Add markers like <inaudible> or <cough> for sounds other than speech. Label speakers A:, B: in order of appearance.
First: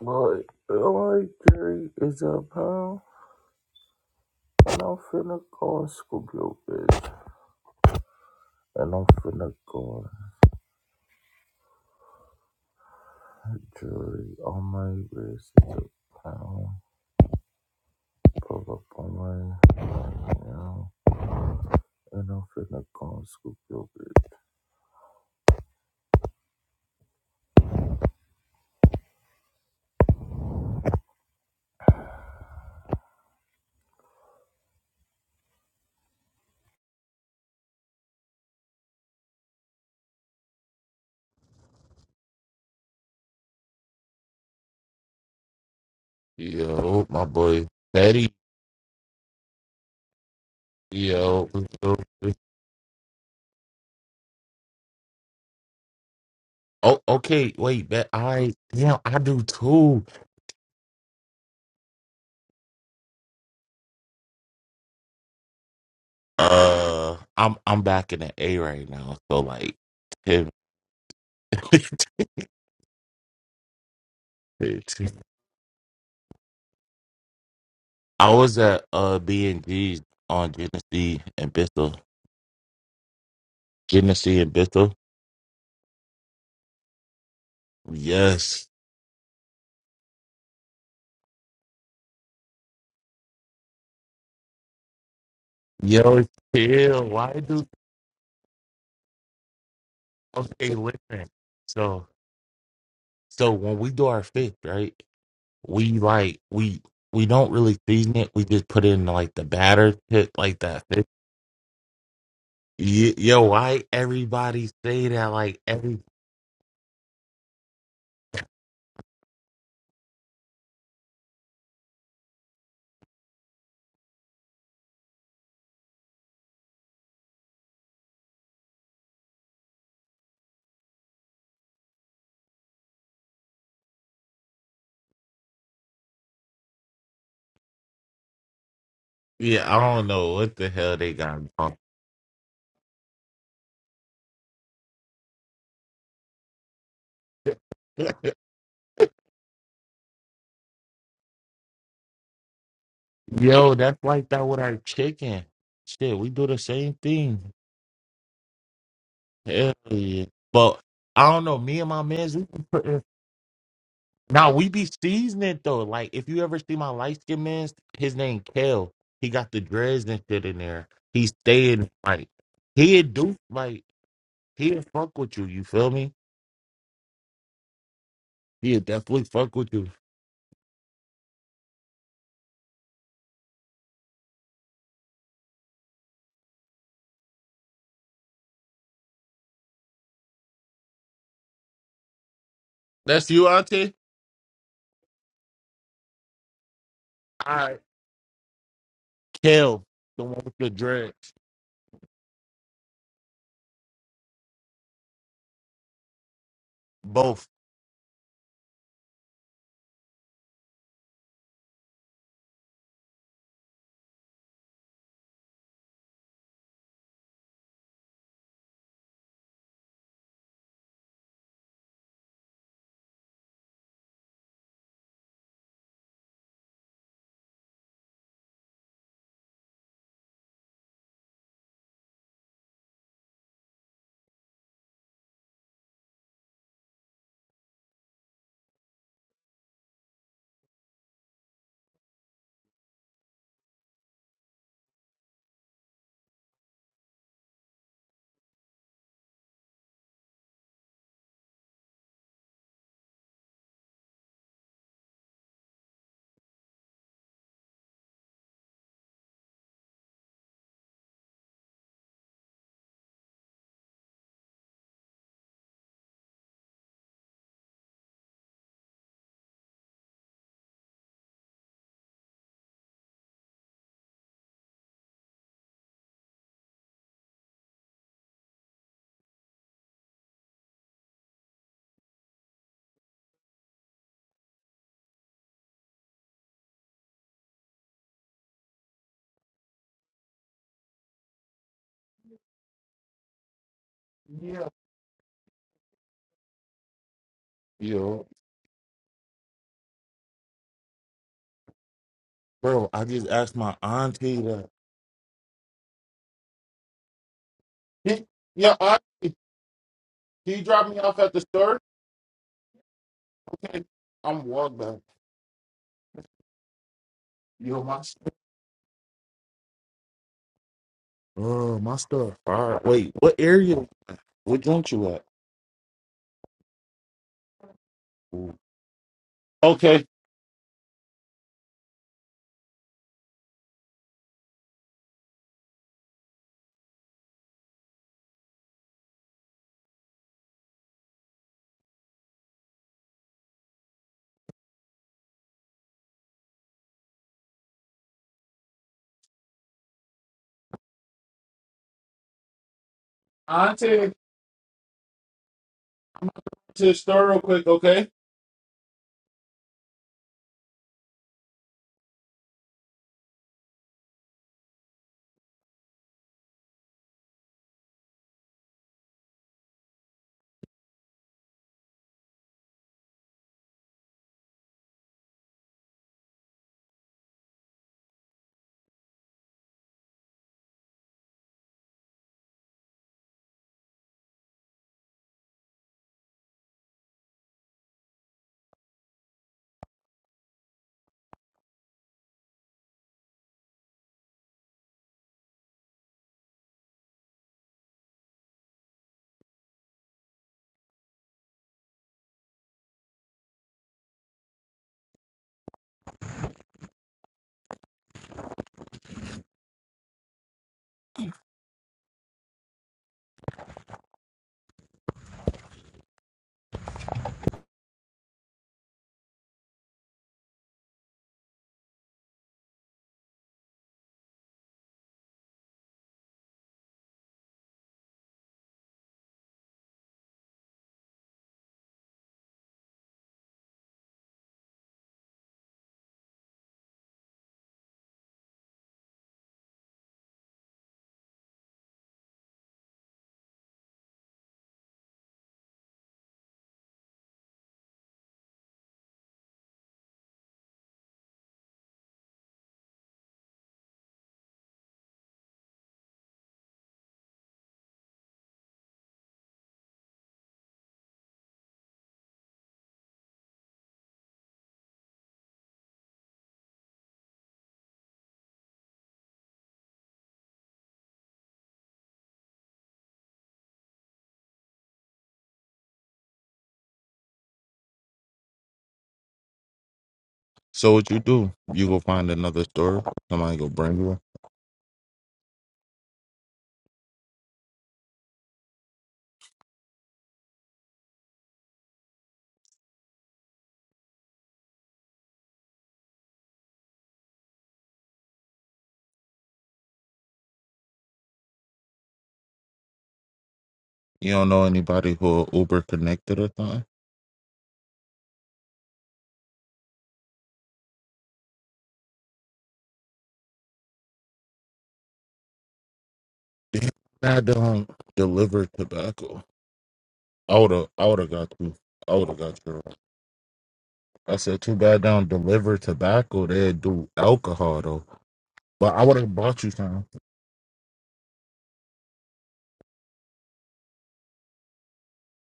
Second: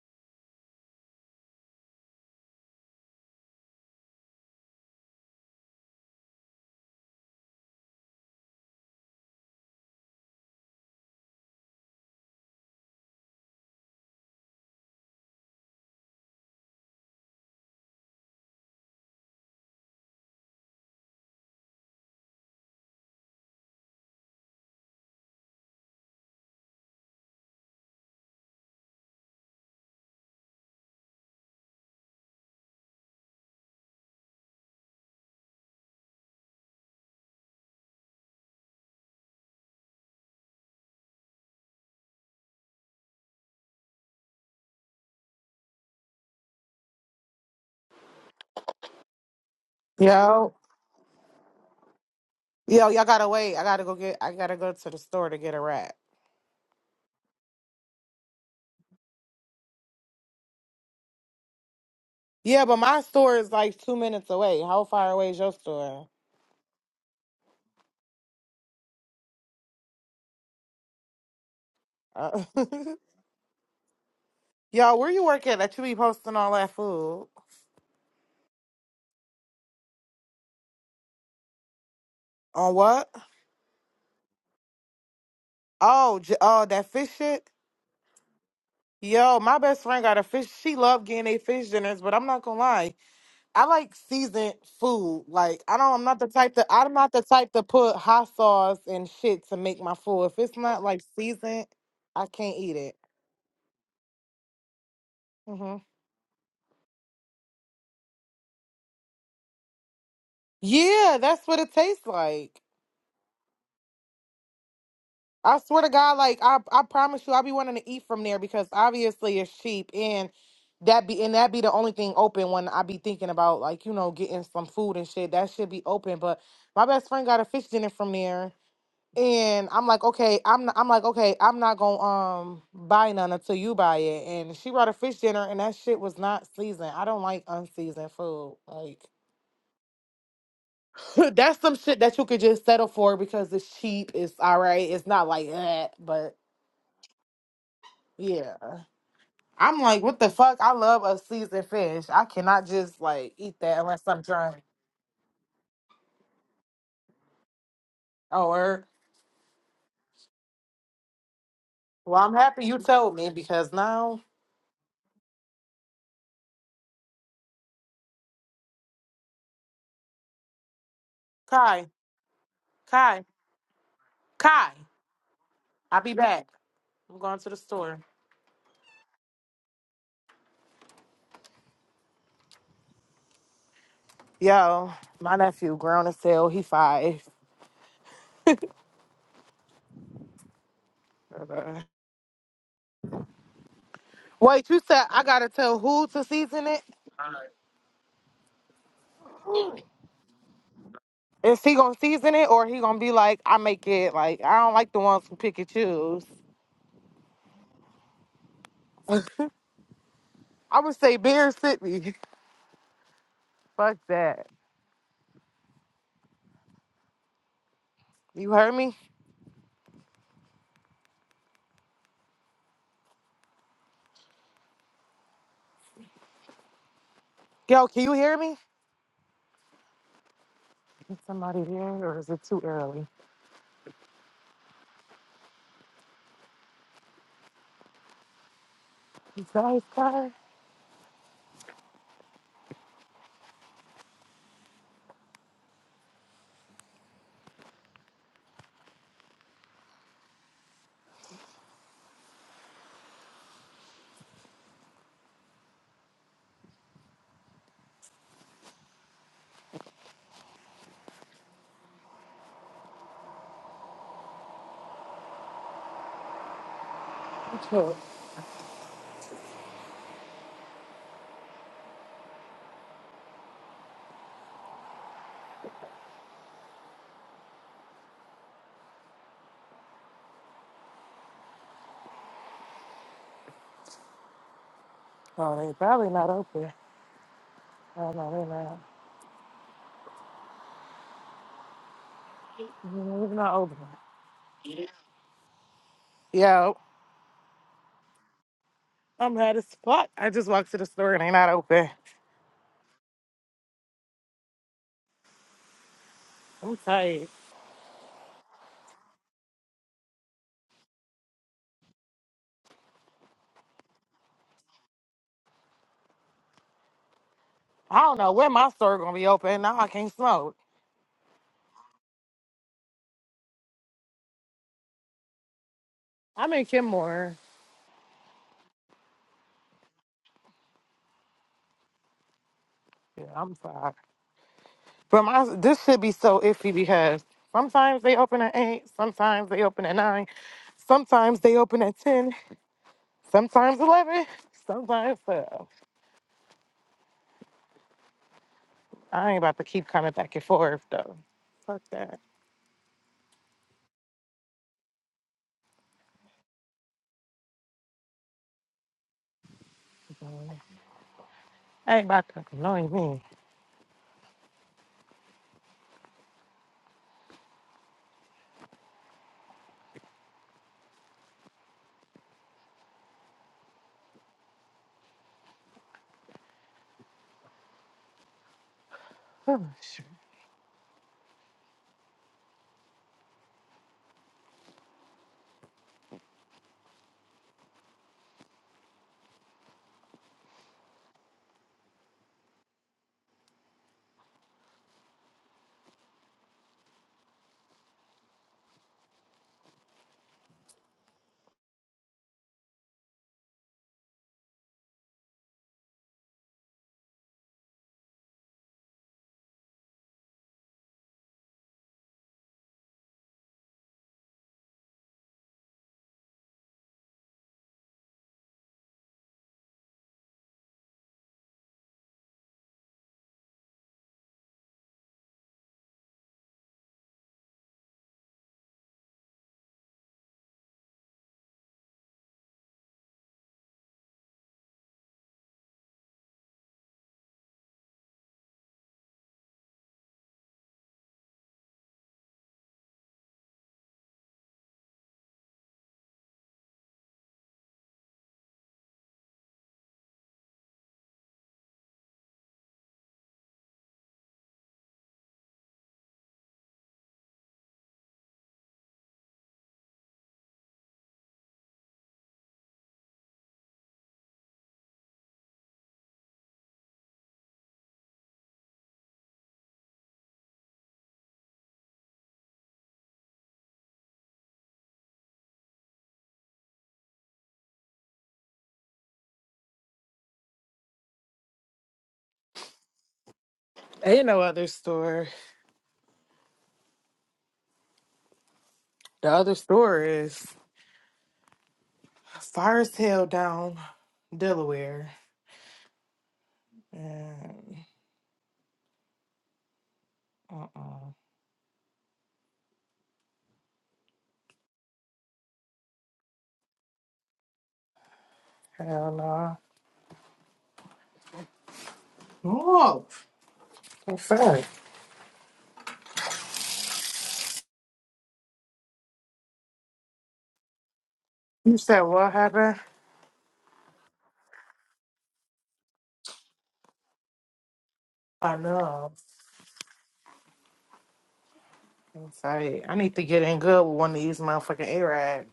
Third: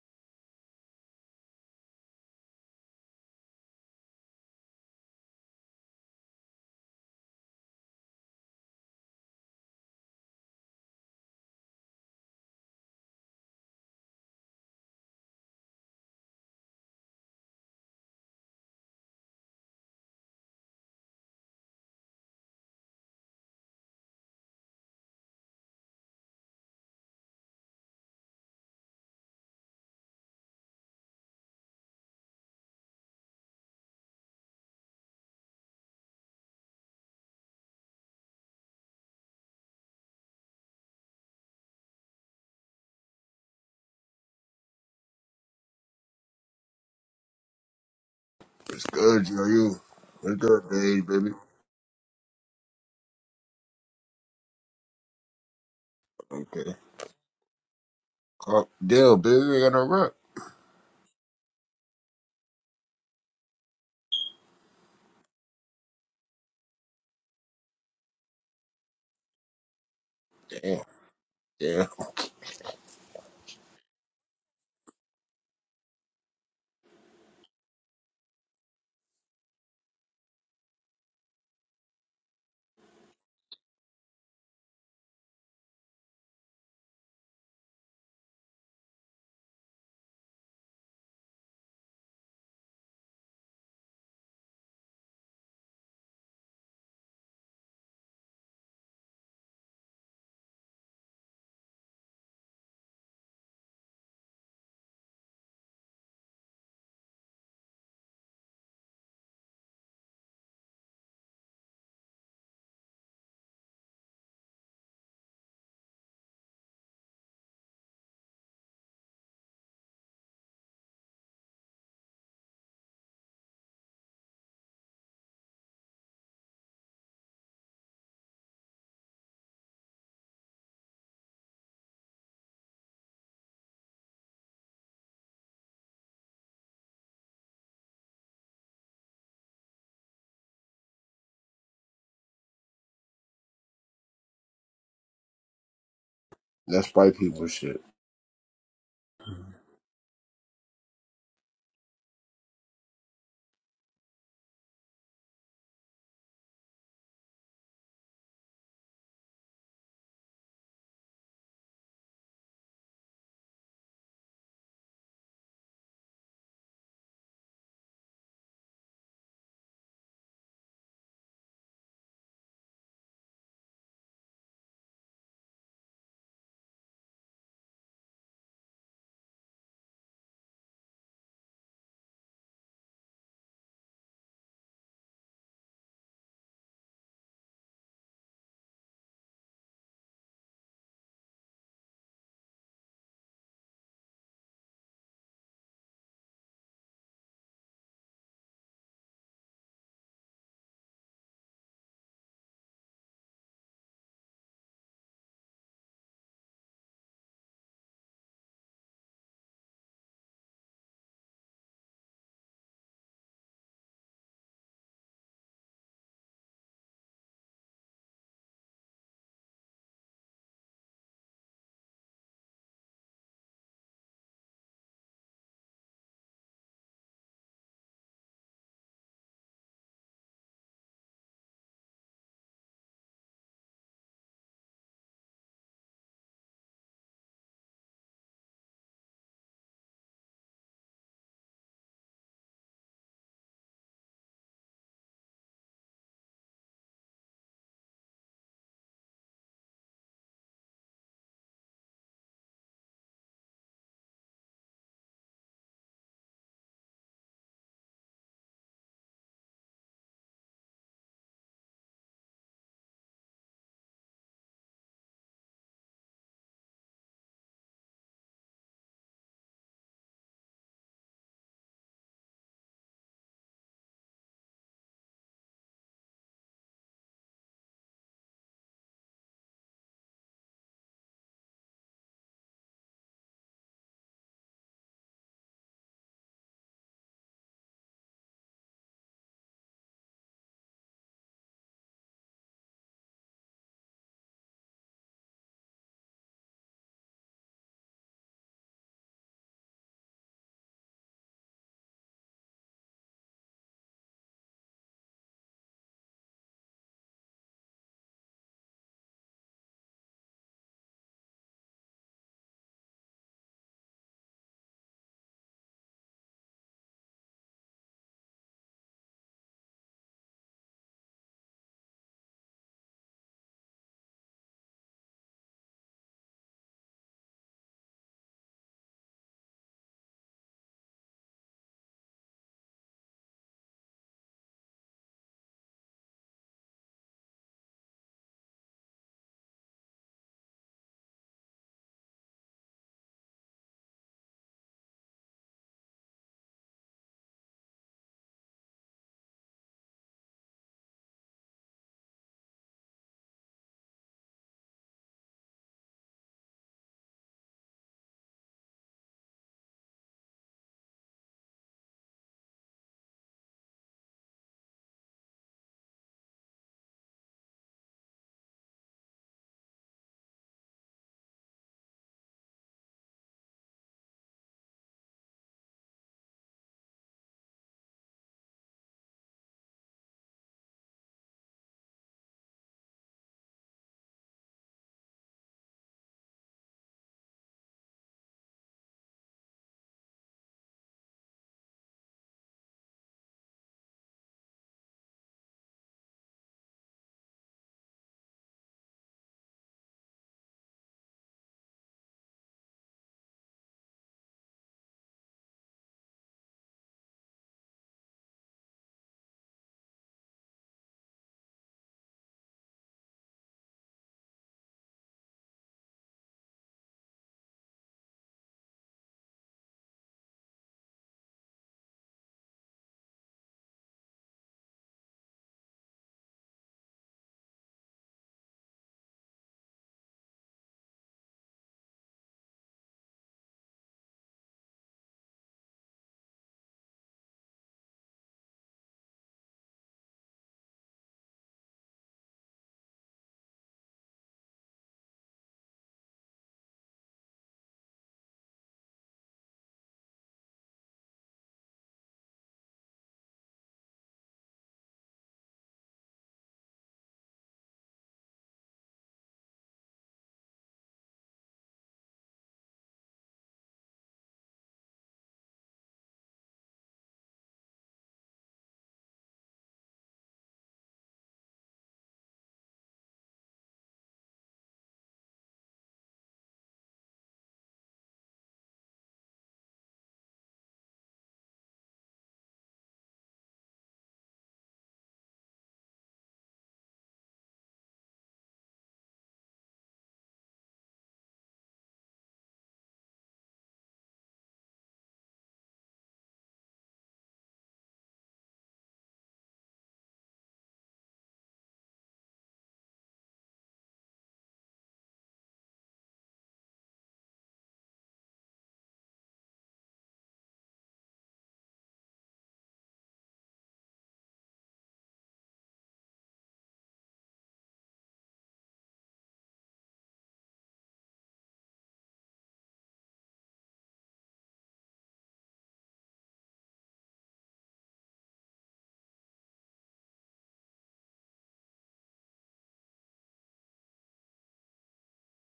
A: But LA Gary is a pound, And I'm finna go scoop your bitch. And I'm finna go jewelry on my wrist is a pound. Pull up on my, you know. And I'm finna go scoop your bitch. Yo, my boy, Betty.
B: It's good, yo, you. What's
C: Yo,
B: up, baby, baby?
A: Yo, yo.
C: yo, y'all gotta wait. I gotta go get. I gotta go to the store to get a wrap.
B: Okay.
A: oh, okay. Wait, that I
B: Call,
A: yeah, I
B: damn,
A: do
B: baby, we got no
A: too.
B: rap.
C: Yeah, but my store is like two minutes away. How far away is your store?
A: Uh, I'm I'm back in the A right now, so like ten.
B: Damn, damn.
C: Uh, <laughs> y'all,
A: <laughs>
C: where you work at? That you be posting all that food
A: I was at uh B and G's on Genesee and Bristol.
C: on what?
A: Genesee and Bristol.
C: Oh, j- oh, that fish shit.
A: Yes.
C: Yo, my best friend got a fish. She love getting a fish dinners, but I'm not gonna lie. I like seasoned food. Like I don't. I'm not
A: Yo,
C: the type to. I'm
A: chill.
C: not the
A: Why
C: type to
A: do
C: put hot sauce and shit to make my food. If it's
A: okay?
C: not like
A: Listen.
C: seasoned,
A: So,
C: I can't eat it.
A: so when we do our fish, right?
C: Mm-hmm.
A: We like we we don't really season it. We just put it in like the batter pit, like that fish.
C: Yeah, that's what it tastes like.
A: Ye- Yo, why everybody say that?
C: I
A: Like
C: swear to
A: every
C: God, like I, I promise you, I'll be wanting to eat from there because obviously it's cheap and that be and that be the only thing open when I be thinking about like you know getting some food and shit. That should be open, but my best friend got a fish dinner from there, and I'm like, okay, I'm not, I'm like, okay, I'm not gonna um buy none until you buy it. And she brought a fish dinner, and that shit was not seasoned. I don't like unseasoned food, like.
A: yeah, I don't know what the hell they
C: <laughs>
A: got
C: That's
A: wrong.
C: some shit that you could just settle for because it's cheap. It's all right. It's not like that, but
B: That's white people shit.
A: <laughs>
C: yeah. I'm like, what the fuck? I love a seasoned fish. I cannot just like eat
A: Yo,
C: that unless
A: that's
C: I'm
A: like that
C: drunk.
A: with our chicken. Shit, we do the same thing.
C: Oh, er.
A: Hell yeah. But I don't know. Me and my
C: well, I'm
A: man's we be
C: happy you
A: putting
C: told me because now,
A: now we be seasoning though. Like if you ever see my light skinned man, his name Kale. He got the dreads and shit in there. He
C: Kai,
A: staying like he'd
C: Kai,
A: do like
C: Kai,
A: he'd fuck with you, you feel
C: I'll
A: me?
C: be back. I'm going to the store.
A: He'd definitely fuck with you.
C: Yo, my nephew grown as hell. He five. <laughs>
A: That's you, Auntie?
C: Uh, Wait, you said I gotta tell who to season it?
A: Alright. Kale, the one with the dreads.
C: Is he gonna season it or he gonna be like, I make it like I don't like the ones who pick and choose.
A: Both.
C: <laughs> I would say Bear City. Fuck that. You heard me? Yo, can you hear me? Is somebody here or is it too early? Is that his car? Sure. Oh, they probably not open. Oh no, they're not. Mm, They're not open.
A: Yeah.
C: Yo,
A: Yo,
C: I'm mad as fuck. I just walked to the store and they not open.
A: bro, I just asked my auntie that.
C: I'm tired.
A: He, yeah, auntie, can you drop me off at the store? I'm walking. down. Yo, my
C: I don't know
A: stuff.
C: when my store gonna be open. Now I can't smoke.
A: Oh, my stuff. All right. Wait, what area? What joint you at?
C: I'm in Kenmore.
A: Okay.
C: Yeah, I'm tired. But my this should be so iffy because sometimes they open at eight, sometimes they open at nine, sometimes they open at ten, sometimes eleven, sometimes twelve. I ain't about to keep coming back and forth though. Fuck that.
A: I'll take you to the store real quick, okay?
C: I ain't about to annoy me. Oh, Shoot.
A: So what you do, you go find another store. Somebody go bring you one.
C: ain't no other store. The other store is far as hell down Delaware. And uh-uh.
A: You don't know anybody who are Uber connected or something?
C: Hell no. Oh, what's that?
A: Damn, I don't deliver tobacco. I would have I would have got you.
C: You said
A: I would
C: what
A: have got
C: happened?
A: you. I said, too bad they don't deliver tobacco. They do alcohol, though.
C: I
A: But I
C: know.
A: would have bought you something.
C: I'm sorry. I need to get in good with one of these motherfucking Arabs.